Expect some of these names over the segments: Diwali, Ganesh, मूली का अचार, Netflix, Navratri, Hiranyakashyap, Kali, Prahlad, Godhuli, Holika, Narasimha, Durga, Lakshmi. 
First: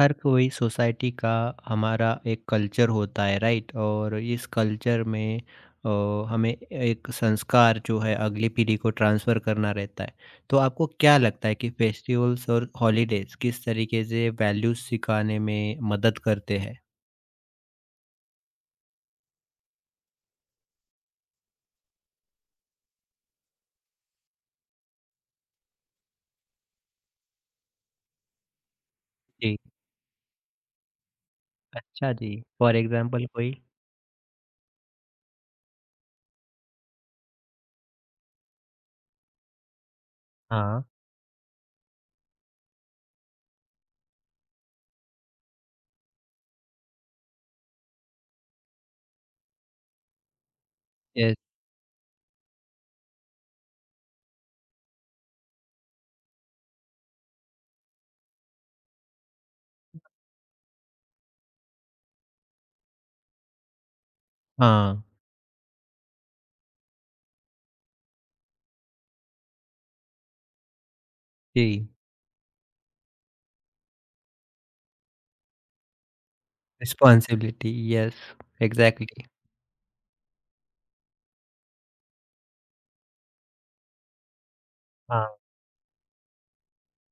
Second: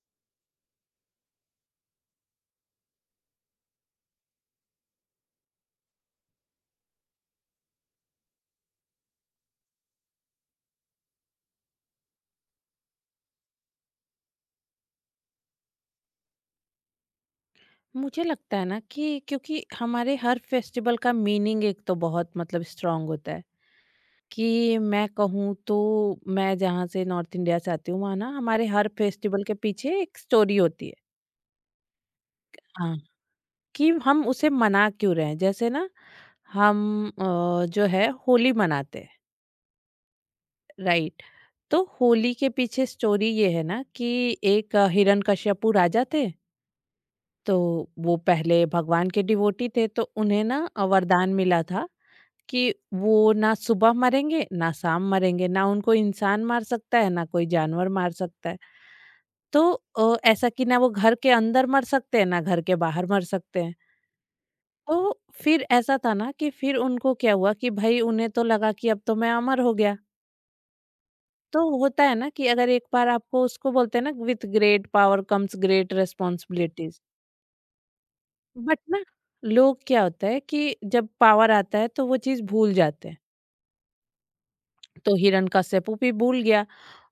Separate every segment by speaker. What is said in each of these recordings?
Speaker 1: हर कोई society का हमारा एक culture होता है right. और इस कल्चर में अ, हमें एक संस्कार जो है अगली पीढ़ी को ट्रांसफ़र करना रहता है। तो आपको क्या लगता है कि फेस्टिवल्स और हॉलिडेज़ किस तरीके से वैल्यूज़ सिखाने में मदद करते हैं?
Speaker 2: मुझे लगता है ना कि क्योंकि हमारे हर फेस्टिवल का मीनिंग एक तो बहुत मतलब स्ट्रांग होता है कि मैं कहूँ तो मैं जहाँ से नॉर्थ इंडिया से आती हूँ वहाँ ना हमारे हर फेस्टिवल के
Speaker 1: जी।
Speaker 2: पीछे एक स्टोरी होती है।
Speaker 1: अच्छा जी। फॉर
Speaker 2: हाँ,
Speaker 1: एग्ज़ाम्पल कोई?
Speaker 2: कि हम उसे मना क्यों रहे हैं जैसे ना हम जो है होली मनाते हैं।
Speaker 1: हाँ।
Speaker 2: राइट, तो होली के पीछे स्टोरी ये है ना कि एक हिरण्यकश्यपु राजा थे। तो वो पहले भगवान के डिवोटी थे तो उन्हें ना वरदान
Speaker 1: यस।
Speaker 2: मिला था कि वो ना सुबह मरेंगे, ना शाम मरेंगे, ना उनको इंसान मार सकता है, ना कोई जानवर मार सकता है। तो ऐसा कि ना वो घर के अंदर मर सकते हैं, ना घर के बाहर मर सकते हैं। तो
Speaker 1: हाँ।
Speaker 2: फिर ऐसा था ना कि फिर उनको क्या हुआ कि भाई उन्हें तो लगा कि अब तो मैं अमर हो गया। तो
Speaker 1: जी।
Speaker 2: होता है ना कि अगर एक बार आपको उसको बोलते हैं ना, with great power comes great responsibilities.
Speaker 1: Responsibility yes,
Speaker 2: but ना
Speaker 1: एग्ज़ैक्टली।
Speaker 2: लोग क्या होता है कि जब पावर आता है तो वो चीज़ भूल जाते हैं। तो
Speaker 1: हाँ।
Speaker 2: हिरण्यकश्यपु भी भूल गया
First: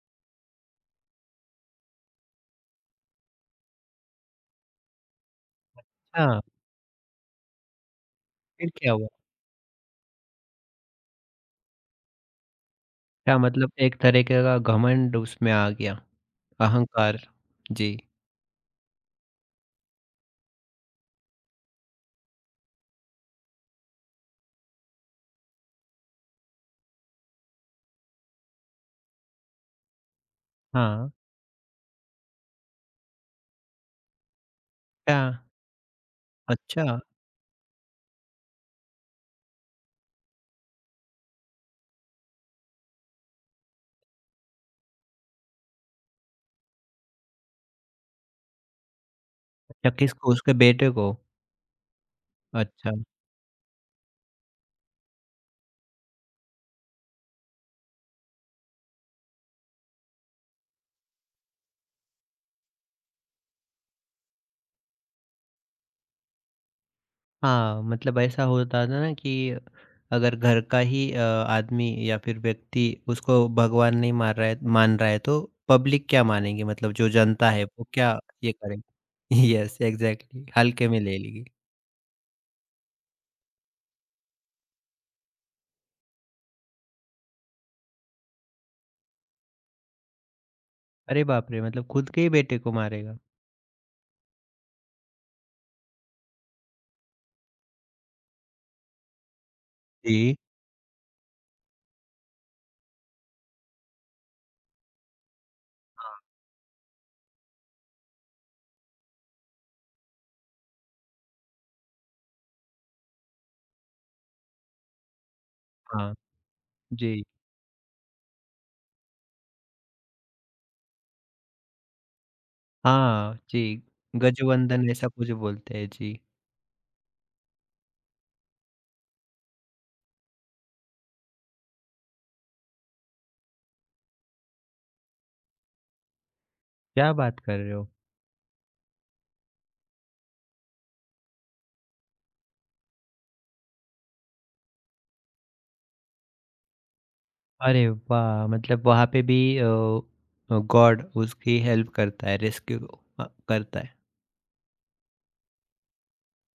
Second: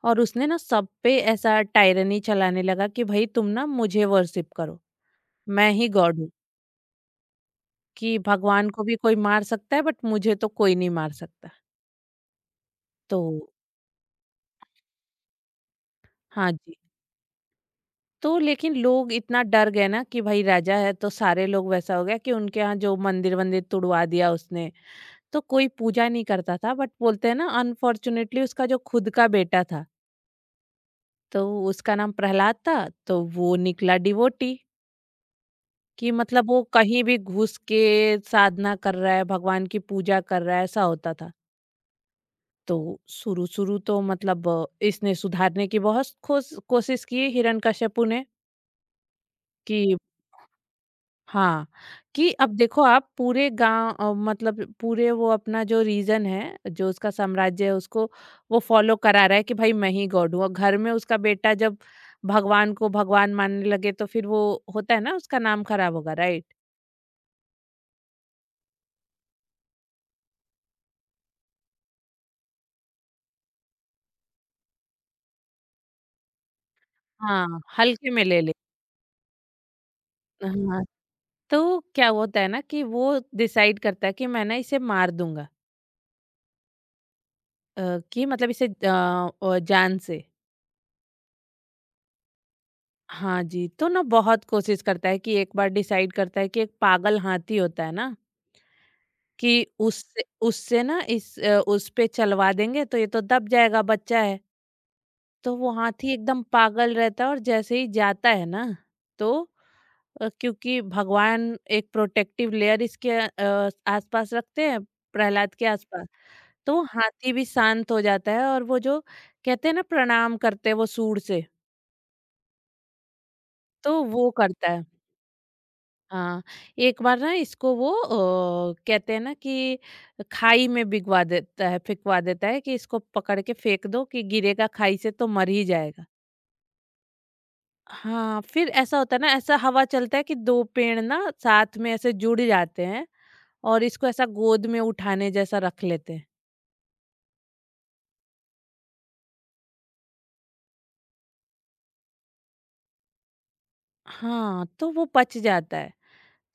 Speaker 2: और उसने ना सब पे ऐसा टायरनी चलाने लगा कि भाई तुम ना मुझे वर्शिप करो, मैं ही गॉड हूँ।
Speaker 1: अच्छा,
Speaker 2: कि भगवान
Speaker 1: फिर
Speaker 2: को
Speaker 1: क्या
Speaker 2: भी
Speaker 1: हुआ?
Speaker 2: कोई मार सकता है बट मुझे तो कोई नहीं मार सकता। तो
Speaker 1: क्या मतलब एक तरीके का घमंड उसमें आ गया?
Speaker 2: हाँ जी,
Speaker 1: अहंकार। जी।
Speaker 2: तो लेकिन लोग इतना डर गए ना कि भाई राजा है तो सारे लोग वैसा हो गया कि उनके यहाँ जो मंदिर वंदिर तुड़वा दिया उसने। तो कोई पूजा नहीं करता था बट बोलते हैं ना, अनफॉर्चुनेटली उसका जो खुद का बेटा था,
Speaker 1: हाँ,
Speaker 2: तो उसका नाम प्रहलाद था। तो वो निकला डिवोटी।
Speaker 1: क्या?
Speaker 2: कि मतलब वो
Speaker 1: अच्छा,
Speaker 2: कहीं भी घुस के साधना कर रहा है, भगवान की पूजा कर रहा है, ऐसा होता था। तो शुरू-शुरू तो मतलब इसने सुधारने की बहुत खोस कोशिश की हिरण्यकश्यपु ने,
Speaker 1: अच्छा
Speaker 2: कि
Speaker 1: किसको? उसके बेटे को?
Speaker 2: हाँ, कि अब देखो
Speaker 1: अच्छा।
Speaker 2: आप पूरे गाँव मतलब पूरे वो अपना जो रीजन है, जो उसका साम्राज्य है, उसको वो फॉलो करा रहा है कि भाई मैं ही गॉड हूँ, और घर में उसका बेटा जब भगवान को भगवान मानने लगे तो फिर वो होता है ना उसका नाम खराब होगा, राइट?
Speaker 1: हाँ, मतलब ऐसा होता था ना कि अगर घर का ही आदमी या फिर व्यक्ति उसको भगवान नहीं मान रहा है मान रहा है तो पब्लिक क्या मानेगी? मतलब जो जनता
Speaker 2: हाँ,
Speaker 1: है वो
Speaker 2: हल्के
Speaker 1: क्या
Speaker 2: में ले ले।
Speaker 1: ये करेगी? यस, एग्ज़ैक्टली
Speaker 2: हाँ,
Speaker 1: हल्के में ले लेगी।
Speaker 2: तो क्या होता है ना कि वो डिसाइड करता है कि मैं ना इसे मार दूंगा। कि मतलब इसे जान से।
Speaker 1: अरे बाप रे! मतलब खुद के ही बेटे को मारेगा।
Speaker 2: हाँ जी, तो ना बहुत कोशिश करता है कि एक बार डिसाइड करता है कि एक पागल हाथी होता है ना कि उससे
Speaker 1: जी।
Speaker 2: उससे ना इस उस पे चलवा देंगे तो ये तो दब जाएगा बच्चा है। तो वो हाथी
Speaker 1: हाँ,
Speaker 2: एकदम पागल रहता है और जैसे ही जाता है ना तो क्योंकि भगवान एक प्रोटेक्टिव लेयर इसके आसपास रखते हैं, प्रहलाद के आसपास।
Speaker 1: हाँ।
Speaker 2: तो
Speaker 1: जी।
Speaker 2: हाथी भी शांत हो जाता है और वो जो कहते हैं ना प्रणाम करते हैं वो सूंड से,
Speaker 1: हाँ, जी।
Speaker 2: तो वो करता है।
Speaker 1: गजवंदन ऐसा कुछ बोलते हैं। जी,
Speaker 2: हाँ, एक बार ना इसको वो कहते हैं ना कि खाई में भिगवा देता है फिकवा देता है कि इसको पकड़ के फेंक दो कि गिरेगा खाई से तो मर ही जाएगा।
Speaker 1: क्या बात कर रहे हो?
Speaker 2: हाँ, फिर ऐसा होता है ना, ऐसा हवा चलता है कि दो पेड़ ना साथ में ऐसे जुड़ जाते हैं और इसको ऐसा गोद में उठाने जैसा रख लेते हैं।
Speaker 1: अरे वाह! मतलब वहाँ पे भी गॉड उसकी हेल्प करता है, रेस्क्यू करता है।
Speaker 2: हाँ, तो वो बच जाता है।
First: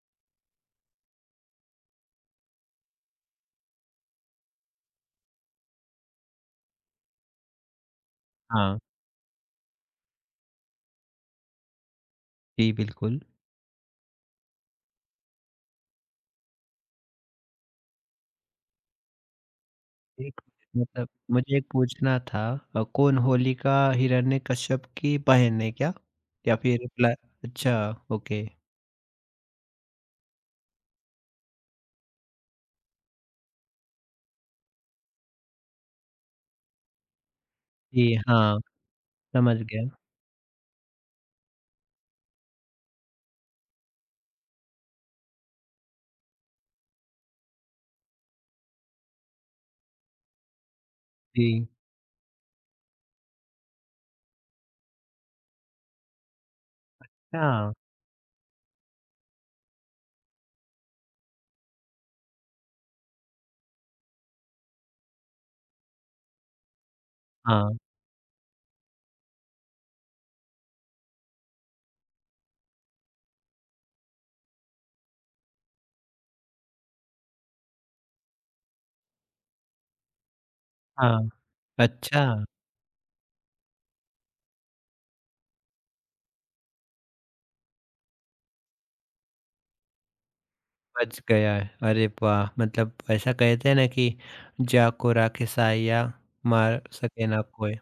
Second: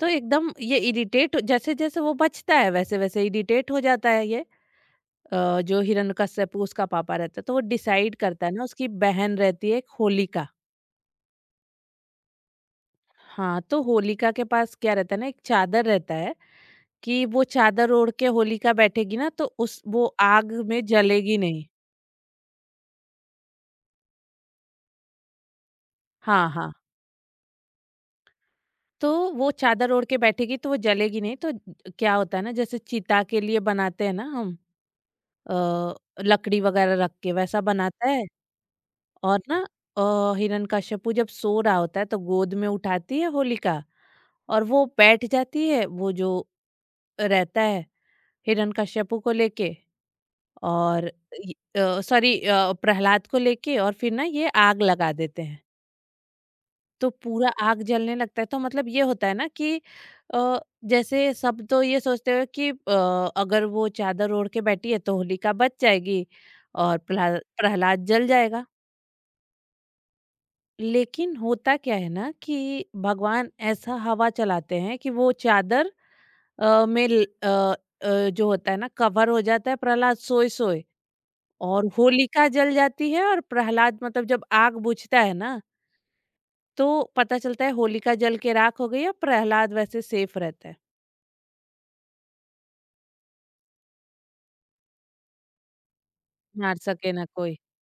Speaker 2: तो एकदम ये इरिटेट, जैसे जैसे वो बचता है वैसे वैसे इरिटेट हो जाता है ये जो हिरण्यकश्यप उसका पापा रहता है। तो वो डिसाइड करता है ना,
Speaker 1: हाँ,
Speaker 2: उसकी बहन रहती है एक होलिका।
Speaker 1: जी बिल्कुल।
Speaker 2: हाँ, तो होलिका के पास क्या रहता है ना, एक चादर रहता है कि वो चादर ओढ़ के होलिका बैठेगी ना तो उस वो
Speaker 1: एक
Speaker 2: आग में
Speaker 1: मतलब
Speaker 2: जलेगी
Speaker 1: मुझे
Speaker 2: नहीं।
Speaker 1: एक पूछना था। कौन होलिका हिरण्यकश्यप की बहन है क्या?
Speaker 2: हाँ
Speaker 1: या
Speaker 2: हाँ,
Speaker 1: फिर प्ला अच्छा ओके।
Speaker 2: तो वो चादर ओढ़ के बैठेगी तो वो जलेगी नहीं। तो क्या होता है ना, जैसे चिता के लिए बनाते हैं ना हम, अ, लकड़ी वगैरह रख के वैसा बनाता
Speaker 1: जी
Speaker 2: है।
Speaker 1: हाँ,
Speaker 2: और
Speaker 1: समझ
Speaker 2: ना
Speaker 1: गया।
Speaker 2: हिरण्यकश्यपु जब सो रहा होता है तो गोद में उठाती है होलिका, और वो बैठ जाती है, वो जो रहता है, हिरण्यकश्यपु को लेके, और
Speaker 1: जी।
Speaker 2: सॉरी, प्रहलाद को लेके, और फिर ना ये आग लगा देते हैं। तो पूरा
Speaker 1: हाँ,
Speaker 2: आग जलने लगता है तो मतलब ये होता है ना कि अ, जैसे सब तो ये सोचते हो कि अगर वो चादर ओढ़ के बैठी है तो होलिका बच जाएगी और
Speaker 1: हाँ,
Speaker 2: प्रहलाद जल जाएगा। लेकिन होता क्या है ना कि भगवान ऐसा हवा चलाते हैं कि वो चादर अ, में ल- अ, अ, जो होता है ना कवर हो जाता है प्रहलाद सोए सोए,
Speaker 1: हाँ।
Speaker 2: और
Speaker 1: अच्छा,
Speaker 2: होलिका जल जाती है और प्रहलाद मतलब जब आग बुझता है ना तो पता चलता है होलिका जल के राख हो गई और प्रहलाद वैसे सेफ रहता है।
Speaker 1: बच गया है। अरे वाह! मतलब ऐसा कहते हैं ना कि जा को राखे साया
Speaker 2: मार
Speaker 1: मार
Speaker 2: सके ना
Speaker 1: सके ना
Speaker 2: कोई,
Speaker 1: कोय।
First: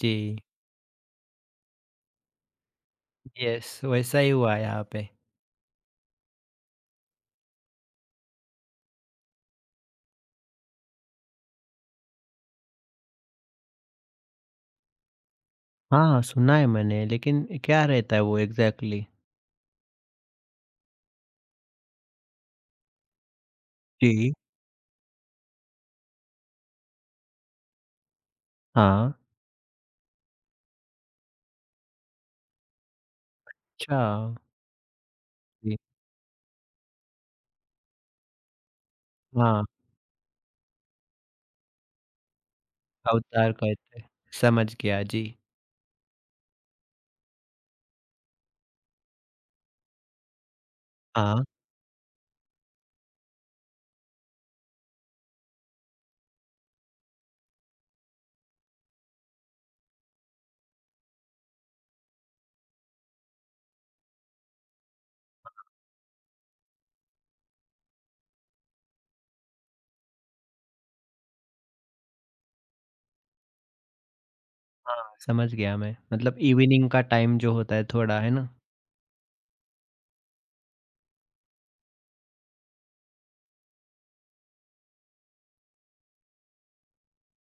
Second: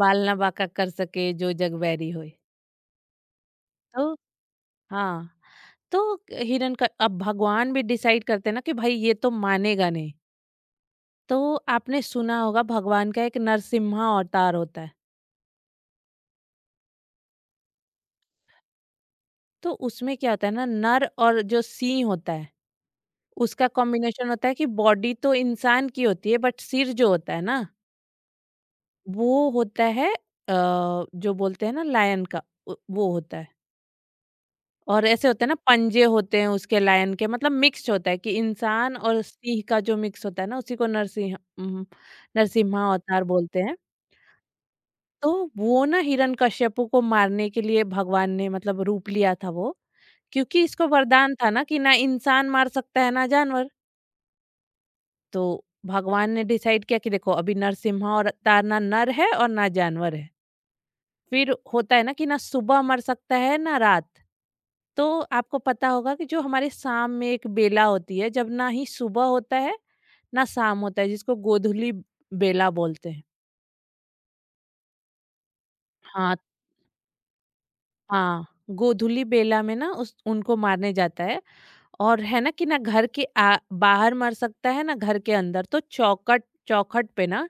Speaker 2: बाल ना
Speaker 1: जी।
Speaker 2: बांका कर सके जो जग बैरी होए।
Speaker 1: यस,
Speaker 2: तो
Speaker 1: वैसा ही हुआ यहाँ पे।
Speaker 2: हाँ, तो हिरण का अब भगवान भी डिसाइड करते हैं ना कि भाई ये तो मानेगा नहीं। तो आपने सुना होगा भगवान का एक नरसिम्हा अवतार होता है।
Speaker 1: हाँ, सुना है मैंने लेकिन क्या रहता है वो एग्ज़ैक्टली?
Speaker 2: तो उसमें क्या होता है ना, नर और जो सिंह होता है, उसका कॉम्बिनेशन
Speaker 1: जी।
Speaker 2: होता है कि बॉडी तो इंसान की होती है बट सिर जो होता है ना,
Speaker 1: हाँ,
Speaker 2: वो होता है अ, जो बोलते हैं ना लायन का, वो होता है।
Speaker 1: अच्छा।
Speaker 2: और ऐसे होते हैं ना
Speaker 1: जी।
Speaker 2: पंजे होते हैं उसके लायन के, मतलब मिक्स होता है कि इंसान और सिंह
Speaker 1: हाँ,
Speaker 2: का जो मिक्स होता है ना उसी को नरसिंह, नरसिम्हा अवतार
Speaker 1: अवतार
Speaker 2: बोलते हैं।
Speaker 1: कहते हैं। समझ गया, जी।
Speaker 2: तो वो ना हिरण्यकश्यपु को मारने के लिए भगवान ने मतलब रूप लिया था वो, क्योंकि इसको वरदान
Speaker 1: हाँ,
Speaker 2: था ना कि ना इंसान मार सकता है ना जानवर। तो भगवान ने डिसाइड किया कि देखो अभी नरसिम्हा और अवतार ना नर है और ना जानवर है। फिर होता है ना कि ना सुबह मर सकता है ना रात। तो आपको पता होगा कि जो हमारे शाम में एक बेला होती है जब ना ही सुबह होता है ना शाम होता है, जिसको गोधूली बेला बोलते हैं।
Speaker 1: हाँ, समझ गया मैं।
Speaker 2: हाँ
Speaker 1: मतलब इवनिंग का टाइम जो होता है थोड़ा, है
Speaker 2: हाँ,
Speaker 1: ना?
Speaker 2: गोधूली बेला में ना उस उनको मारने जाता है। और है ना कि ना घर के बाहर मर सकता है ना घर के अंदर, तो चौकट चौखट पे ना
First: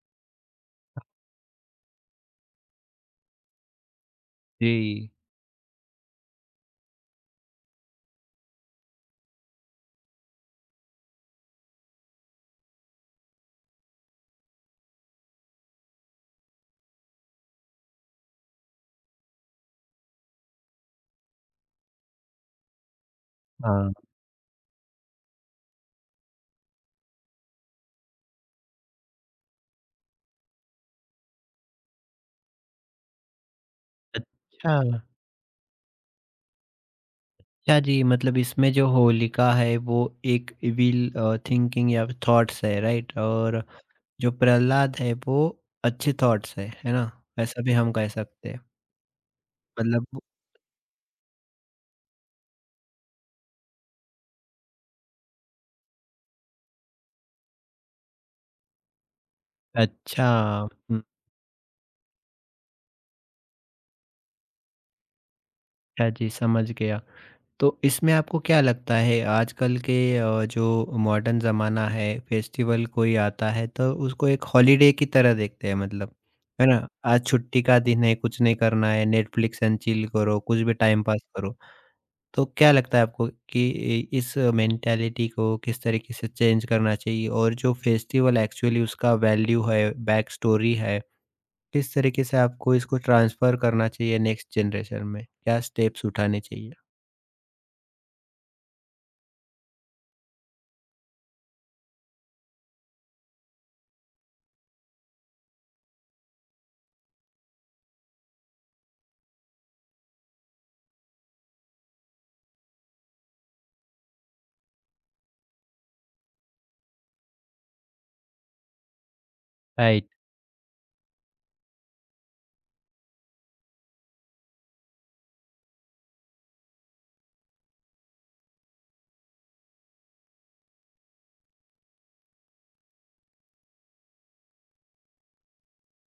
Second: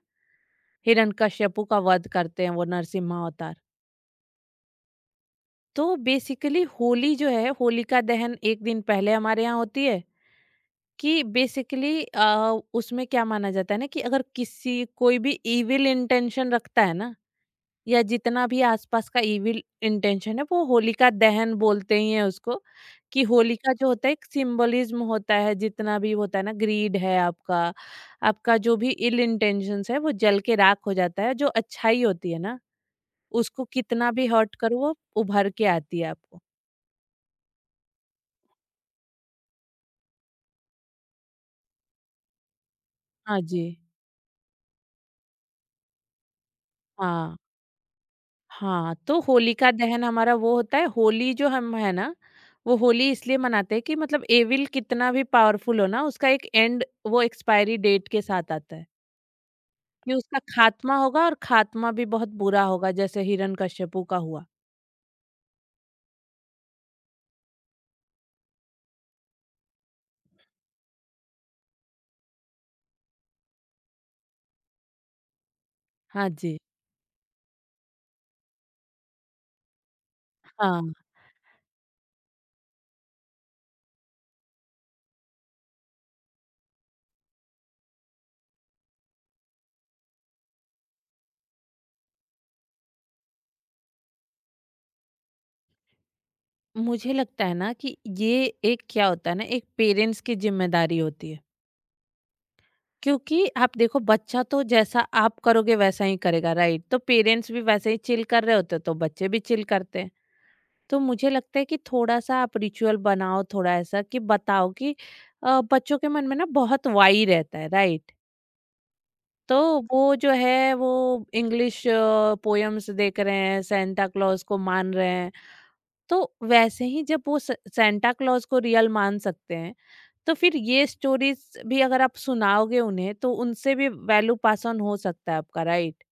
Speaker 2: हिरण्यकश्यपु का वध करते हैं वो नरसिम्हा अवतार।
Speaker 1: जी।
Speaker 2: तो बेसिकली होली जो है, होलिका दहन एक दिन पहले हमारे यहाँ होती है, कि बेसिकली उसमें क्या माना जाता है ना कि अगर किसी कोई भी इविल इंटेंशन रखता है ना, या जितना भी आसपास का इविल इंटेंशन है, वो होलिका दहन बोलते ही है उसको। कि होलिका जो
Speaker 1: हाँ,
Speaker 2: होता है एक सिंबलिज्म होता है, जितना भी होता है ना ग्रीड है आपका, आपका जो भी इल इंटेंशंस है, वो जल के राख हो जाता है। जो अच्छाई होती है ना, उसको कितना भी हर्ट
Speaker 1: अच्छा।
Speaker 2: करो, वो उभर के आती है आपको।
Speaker 1: अच्छा जी, मतलब इसमें जो होलिका है वो एक इविल थिंकिंग या थॉट्स है, राइट?
Speaker 2: हाँ
Speaker 1: और
Speaker 2: जी,
Speaker 1: जो प्रहलाद है वो अच्छे थॉट्स है ना?
Speaker 2: हाँ।
Speaker 1: ऐसा भी हम कह सकते हैं।
Speaker 2: हाँ, तो होलिका दहन
Speaker 1: मतलब
Speaker 2: हमारा वो होता है। होली जो हम है ना, वो होली इसलिए मनाते हैं कि मतलब एविल कितना भी पावरफुल हो ना, उसका एक एंड, वो एक्सपायरी डेट के साथ आता है। कि
Speaker 1: अच्छा।
Speaker 2: उसका खात्मा
Speaker 1: हुँ,
Speaker 2: होगा और खात्मा भी बहुत बुरा होगा जैसे हिरण्यकश्यपु का हुआ।
Speaker 1: अच्छा जी, समझ गया। तो इसमें आपको क्या लगता है आजकल के जो मॉडर्न ज़माना है, फेस्टिवल कोई आता है तो उसको एक हॉलिडे की तरह देखते हैं मतलब,
Speaker 2: हाँ जी,
Speaker 1: है ना? आज छुट्टी का दिन है, कुछ नहीं करना है, नेटफ्लिक्स एंड चिल करो, कुछ भी
Speaker 2: हाँ।
Speaker 1: टाइम पास करो। तो क्या लगता है आपको कि इ इस मेंटालिटी को किस तरीके से चेंज करना चाहिए? और जो फेस्टिवल एक्चुअली उसका वैल्यू है, बैक स्टोरी है किस तरीके से आपको इसको ट्रांसफ़र करना चाहिए नेक्स्ट जनरेशन में? क्या स्टेप्स उठाने चाहिए?
Speaker 2: मुझे लगता है ना कि ये एक क्या होता है ना, एक पेरेंट्स की ज़िम्मेदारी होती है। क्योंकि आप देखो बच्चा तो जैसा आप करोगे वैसा ही करेगा, राइट? तो पेरेंट्स भी वैसे ही चिल कर रहे होते हैं, तो बच्चे भी चिल करते हैं। तो मुझे लगता है कि थोड़ा सा आप रिचुअल बनाओ थोड़ा ऐसा, कि बताओ कि बच्चों के मन में ना बहुत वाई रहता है, राइट? तो
Speaker 1: राइट,
Speaker 2: वो जो है वो इंग्लिश पोयम्स देख रहे हैं, सेंटा क्लॉज को मान रहे हैं। तो वैसे ही जब वो सेंटा क्लॉज को रियल मान सकते हैं, तो फिर ये स्टोरीज भी अगर आप सुनाओगे उन्हें तो उनसे भी वैल्यू पास ऑन हो सकता है आपका, राइट?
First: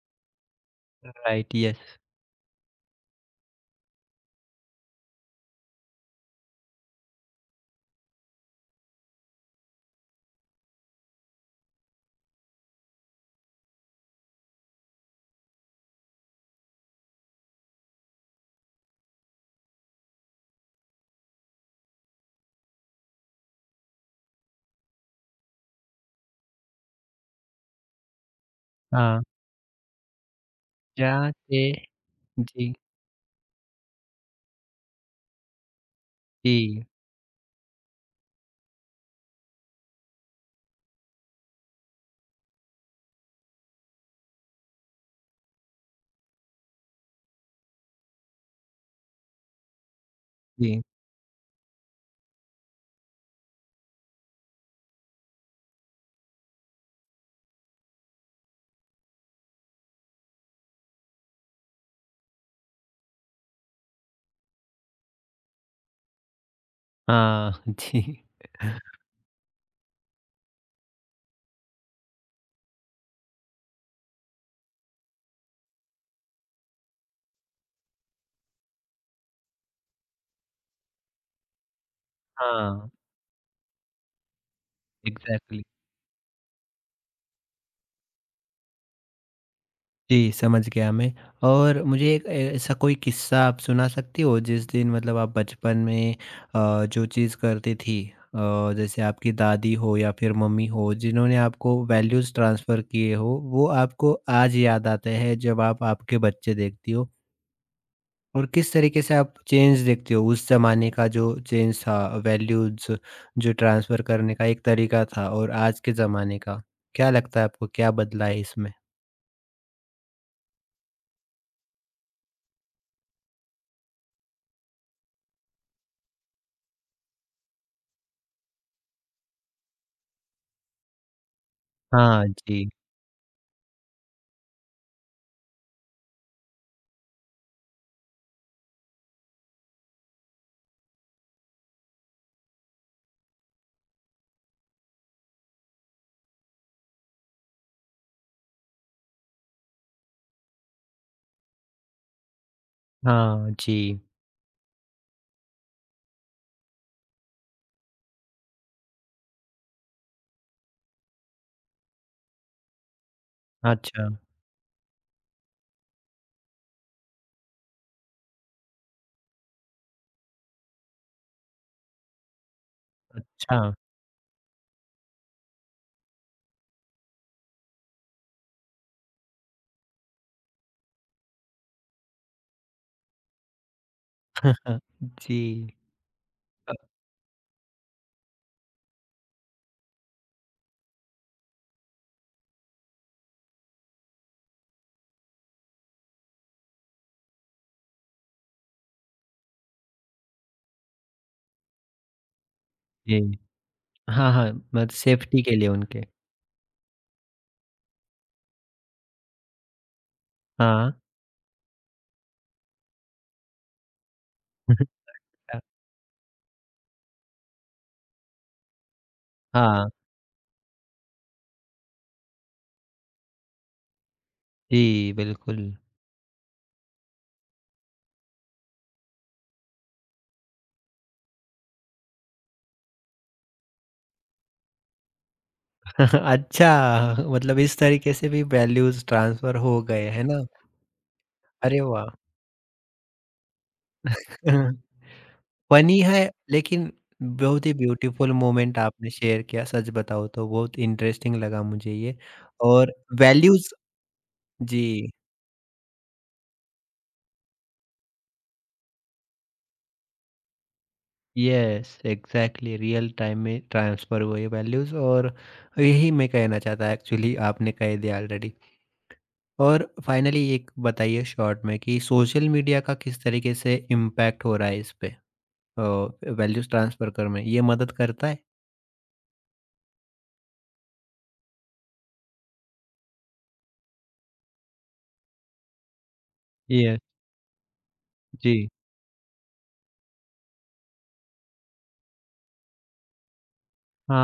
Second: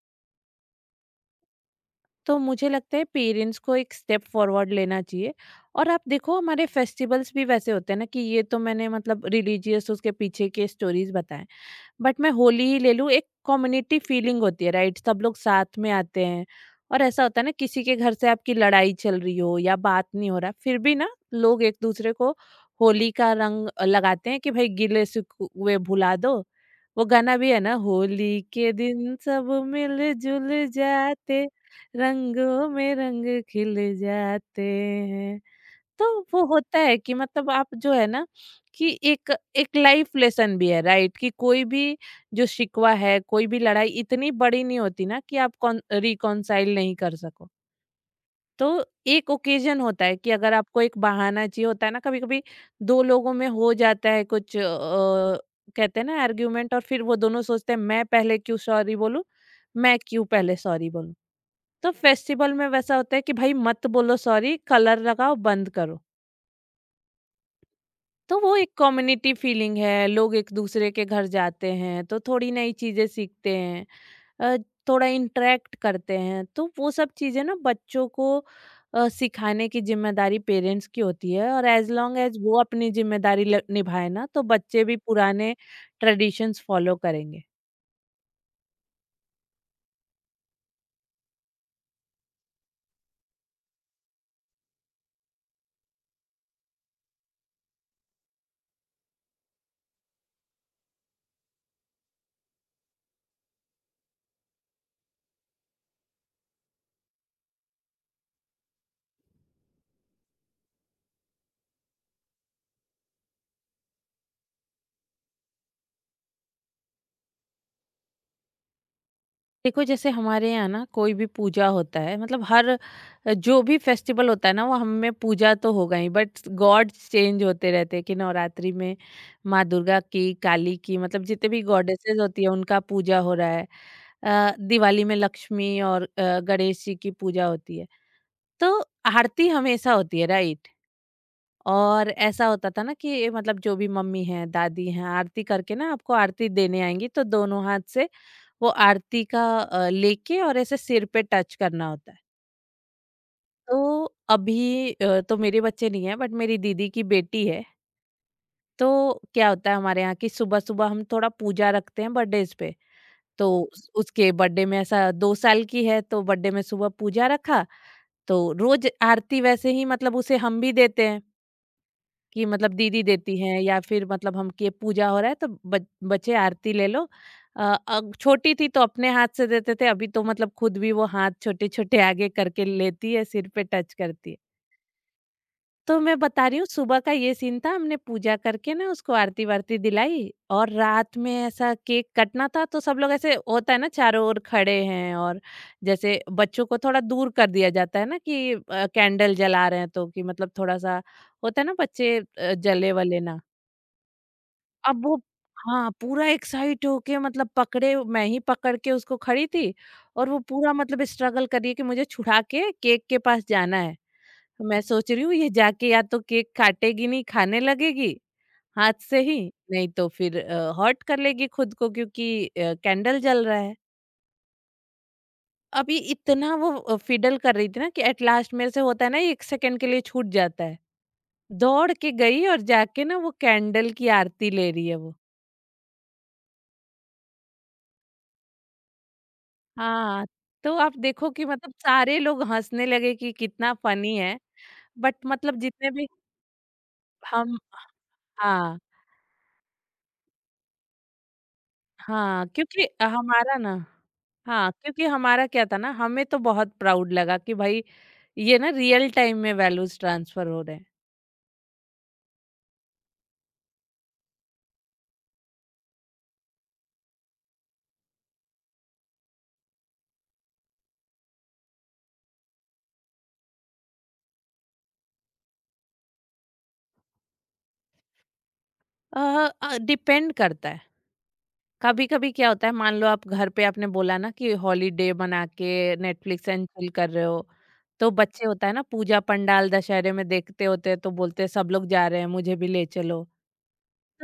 Speaker 1: Right, yes.
Speaker 2: तो मुझे लगता है पेरेंट्स को एक स्टेप फॉरवर्ड लेना चाहिए। और आप देखो हमारे फेस्टिवल्स भी वैसे होते हैं ना, कि ये तो मैंने मतलब रिलीजियस उसके पीछे के स्टोरीज बताएं, बट मैं होली ही ले लूँ, एक कम्युनिटी फीलिंग होती है, राइट? सब लोग साथ में आते हैं, और ऐसा होता है ना, किसी के घर से आपकी लड़ाई चल रही हो या बात नहीं हो रहा, फिर भी ना लोग एक दूसरे को होली का रंग लगाते हैं कि भाई गिले शिकवे भुला दो। वो गाना भी है ना, होली के दिन
Speaker 1: हाँ,
Speaker 2: सब मिल जुल
Speaker 1: क्या
Speaker 2: जाते,
Speaker 1: थे
Speaker 2: रंगों
Speaker 1: जी,
Speaker 2: में रंग खिल जाते हैं। तो वो होता
Speaker 1: जी,
Speaker 2: है कि मतलब आप जो है ना कि एक, एक लाइफ लेसन भी है, राइट? कि कोई भी जो शिकवा है, कोई भी लड़ाई इतनी बड़ी नहीं होती ना कि आप कौन, रिकॉन्साइल नहीं कर सको। तो एक ओकेजन होता है कि अगर आपको
Speaker 1: जी।
Speaker 2: एक बहाना चाहिए होता है ना कभी कभी, दो लोगों में हो जाता है कुछ कहते हैं ना आर्ग्यूमेंट, और फिर वो दोनों सोचते हैं मैं पहले क्यों सॉरी बोलूं, मैं क्यों पहले सॉरी बोलूं। तो फेस्टिवल में वैसा होता है कि भाई मत बोलो सॉरी। कलर लगाओ बंद करो।
Speaker 1: हाँ, जी।
Speaker 2: तो वो एक कम्युनिटी फीलिंग है। लोग एक दूसरे के घर जाते हैं तो थोड़ी नई चीजें सीखते हैं, अ, थोड़ा इंटरेक्ट करते हैं। तो वो सब चीजें ना बच्चों को सिखाने की जिम्मेदारी पेरेंट्स की होती है, और एज लॉन्ग एज वो
Speaker 1: हाँ,
Speaker 2: अपनी जिम्मेदारी निभाए ना तो बच्चे भी पुराने
Speaker 1: एग्ज़ैक्टली।
Speaker 2: ट्रेडिशंस फॉलो करेंगे।
Speaker 1: जी, समझ गया मैं। और मुझे एक ए ऐसा कोई किस्सा आप सुना सकती हो जिस दिन मतलब आप बचपन में जो चीज़ करती थी, अ, जैसे आपकी दादी हो या फिर मम्मी हो जिन्होंने आपको वैल्यूज़ ट्रांसफ़र किए हो, वो आपको आज याद आते हैं जब आप आपके बच्चे देखती हो? और किस तरीके से आप चेंज देखते हो उस ज़माने का जो चेंज था, वैल्यूज़ जो ट्रांसफ़र करने का एक तरीका था और आज के ज़माने का? क्या लगता है आपको क्या बदला है इसमें?
Speaker 2: देखो जैसे हमारे यहाँ ना कोई भी पूजा होता है, मतलब हर जो भी फेस्टिवल होता है ना वो हमें पूजा तो होगा ही, बट गॉड्स चेंज होते रहते हैं कि नवरात्रि में माँ दुर्गा की, काली की, मतलब जितने भी गॉडेसेस
Speaker 1: हाँ
Speaker 2: होती है
Speaker 1: जी।
Speaker 2: उनका पूजा हो रहा है। दिवाली में लक्ष्मी और गणेश जी की पूजा होती है। तो आरती हमेशा होती है, राइट। और ऐसा होता था ना कि मतलब जो भी मम्मी हैं, दादी हैं, आरती करके ना आपको आरती देने आएंगी, तो दोनों हाथ से वो आरती का लेके और ऐसे सिर पे टच करना होता है।
Speaker 1: हाँ जी।
Speaker 2: तो अभी तो मेरे बच्चे नहीं है, बट मेरी दीदी की बेटी है। तो क्या होता है हमारे यहाँ की, सुबह सुबह हम थोड़ा पूजा रखते हैं बर्थडेज पे। तो
Speaker 1: अच्छा,
Speaker 2: उसके बर्थडे में, ऐसा दो साल की है, तो बर्थडे में सुबह पूजा रखा। तो रोज आरती वैसे ही मतलब उसे हम भी देते हैं, कि मतलब दीदी देती हैं
Speaker 1: अच्छा।
Speaker 2: या फिर मतलब हम के पूजा हो रहा है, तो बच- बच्चे आरती ले लो। छोटी थी तो अपने हाथ से देते थे, अभी तो मतलब खुद भी वो हाथ छोटे छोटे आगे करके लेती है, सिर पे टच करती है।
Speaker 1: जी।
Speaker 2: तो मैं बता रही हूँ,
Speaker 1: अ,
Speaker 2: सुबह का ये सीन था, हमने पूजा करके ना उसको आरती वारती दिलाई। और रात में ऐसा केक कटना था, तो सब लोग ऐसे होता है ना चारों ओर खड़े हैं, और जैसे बच्चों को थोड़ा दूर कर दिया जाता है ना कि कैंडल जला रहे हैं, तो कि मतलब थोड़ा सा होता है ना बच्चे जले
Speaker 1: जी।
Speaker 2: वले ना।
Speaker 1: हाँ, हाँ, मतलब
Speaker 2: अब वो,
Speaker 1: सेफ्टी के लिए
Speaker 2: हाँ,
Speaker 1: उनके।
Speaker 2: पूरा एक्साइट होके मतलब पकड़े, मैं ही पकड़ के उसको खड़ी थी, और वो पूरा
Speaker 1: हाँ।
Speaker 2: मतलब स्ट्रगल कर रही है कि मुझे छुड़ा के केक के पास जाना है। तो मैं सोच रही हूँ ये
Speaker 1: अ,
Speaker 2: जाके या तो केक काटेगी नहीं, खाने लगेगी हाथ से ही, नहीं
Speaker 1: हाँ।
Speaker 2: तो फिर हर्ट कर लेगी खुद को, क्योंकि कैंडल जल रहा है।
Speaker 1: जी, बिल्कुल।
Speaker 2: अभी इतना वो फिडल कर रही थी ना कि एट लास्ट मेरे से होता है ना 1 सेकंड के लिए छूट जाता है। दौड़ के गई और जाके ना वो कैंडल की आरती ले रही है वो।
Speaker 1: अच्छा, मतलब इस तरीके से भी वैल्यूज़ ट्रांसफ़र हो गए, है
Speaker 2: हाँ,
Speaker 1: ना?
Speaker 2: तो आप देखो कि मतलब
Speaker 1: अरे वाह!
Speaker 2: सारे लोग हँसने लगे कि कितना फनी है। बट मतलब जितने
Speaker 1: फ़नी
Speaker 2: भी
Speaker 1: है लेकिन
Speaker 2: हम।
Speaker 1: बहुत ही ब्यूटीफुल
Speaker 2: हाँ,
Speaker 1: मोमेंट आपने शेयर किया, सच बताऊँ तो बहुत इंटरेस्टिंग लगा मुझे ये।
Speaker 2: हाँ, क्योंकि
Speaker 1: और
Speaker 2: हमारा
Speaker 1: वैल्यूज़
Speaker 2: ना। हाँ, क्योंकि
Speaker 1: जी।
Speaker 2: हमारा क्या था ना, हमें तो बहुत प्राउड लगा कि भाई ये ना रियल टाइम में वैल्यूज़ ट्रांसफर हो रहे हैं।
Speaker 1: यस, एग्जैक्टली रियल टाइम में ट्रांसफ़र हुए ये वैल्यूज़। और यही मैं कहना चाहता, एक्चुअली आपने कह दिया ऑलरेडी। और फाइनली एक बताइए शॉर्ट में कि सोशल मीडिया का किस तरीके से इम्पैक्ट हो रहा है इस पे, अ, वैल्यूज़ ट्रांसफ़र करने में? ये मदद करता है?
Speaker 2: अ, डिपेंड करता है। कभी कभी क्या होता है, मान लो आप घर पे आपने बोला ना कि हॉलीडे मना के नेटफ्लिक्स एंड चिल
Speaker 1: यस,
Speaker 2: कर रहे हो, तो बच्चे होता
Speaker 1: जी।
Speaker 2: है ना पूजा पंडाल दशहरे में देखते होते हैं तो बोलते हैं सब लोग जा रहे हैं मुझे भी ले चलो।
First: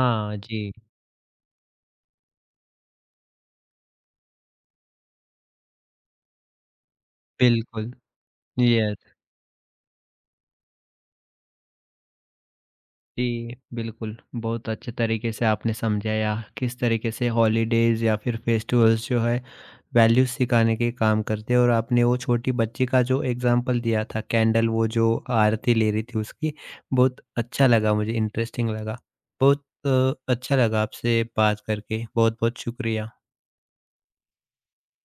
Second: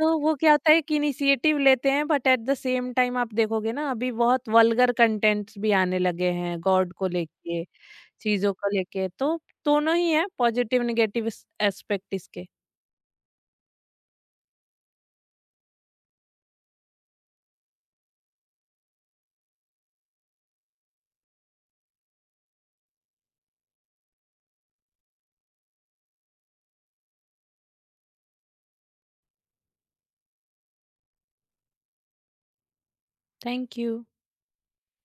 Speaker 2: तो वो क्या होता
Speaker 1: जी,
Speaker 2: है कि इनिशिएटिव लेते हैं, but at the same time आप देखोगे ना अभी बहुत वल्गर कंटेंट्स भी आने लगे हैं गॉड को लेके,
Speaker 1: बिल्कुल।
Speaker 2: चीजों को लेके।
Speaker 1: यस।
Speaker 2: तो दोनों ही है, पॉजिटिव निगेटिव एस्पेक्ट इसके।
Speaker 1: जी, बिल्कुल। बहुत अच्छे तरीके से आपने समझाया किस तरीके से हॉलीडेज़ या फिर फेस्टिवल्स जो है वैल्यूज़ सिखाने के काम करते हैं। और आपने वो छोटी बच्ची का जो एग्ज़ाम्पल दिया था कैंडल वो जो आरती ले रही थी उसकी, बहुत अच्छा लगा मुझे, इंटरेस्टिंग लगा। बहुत अच्छा लगा आपसे बात करके, बहुत-बहुत शुक्रिया।
Speaker 2: Thank you.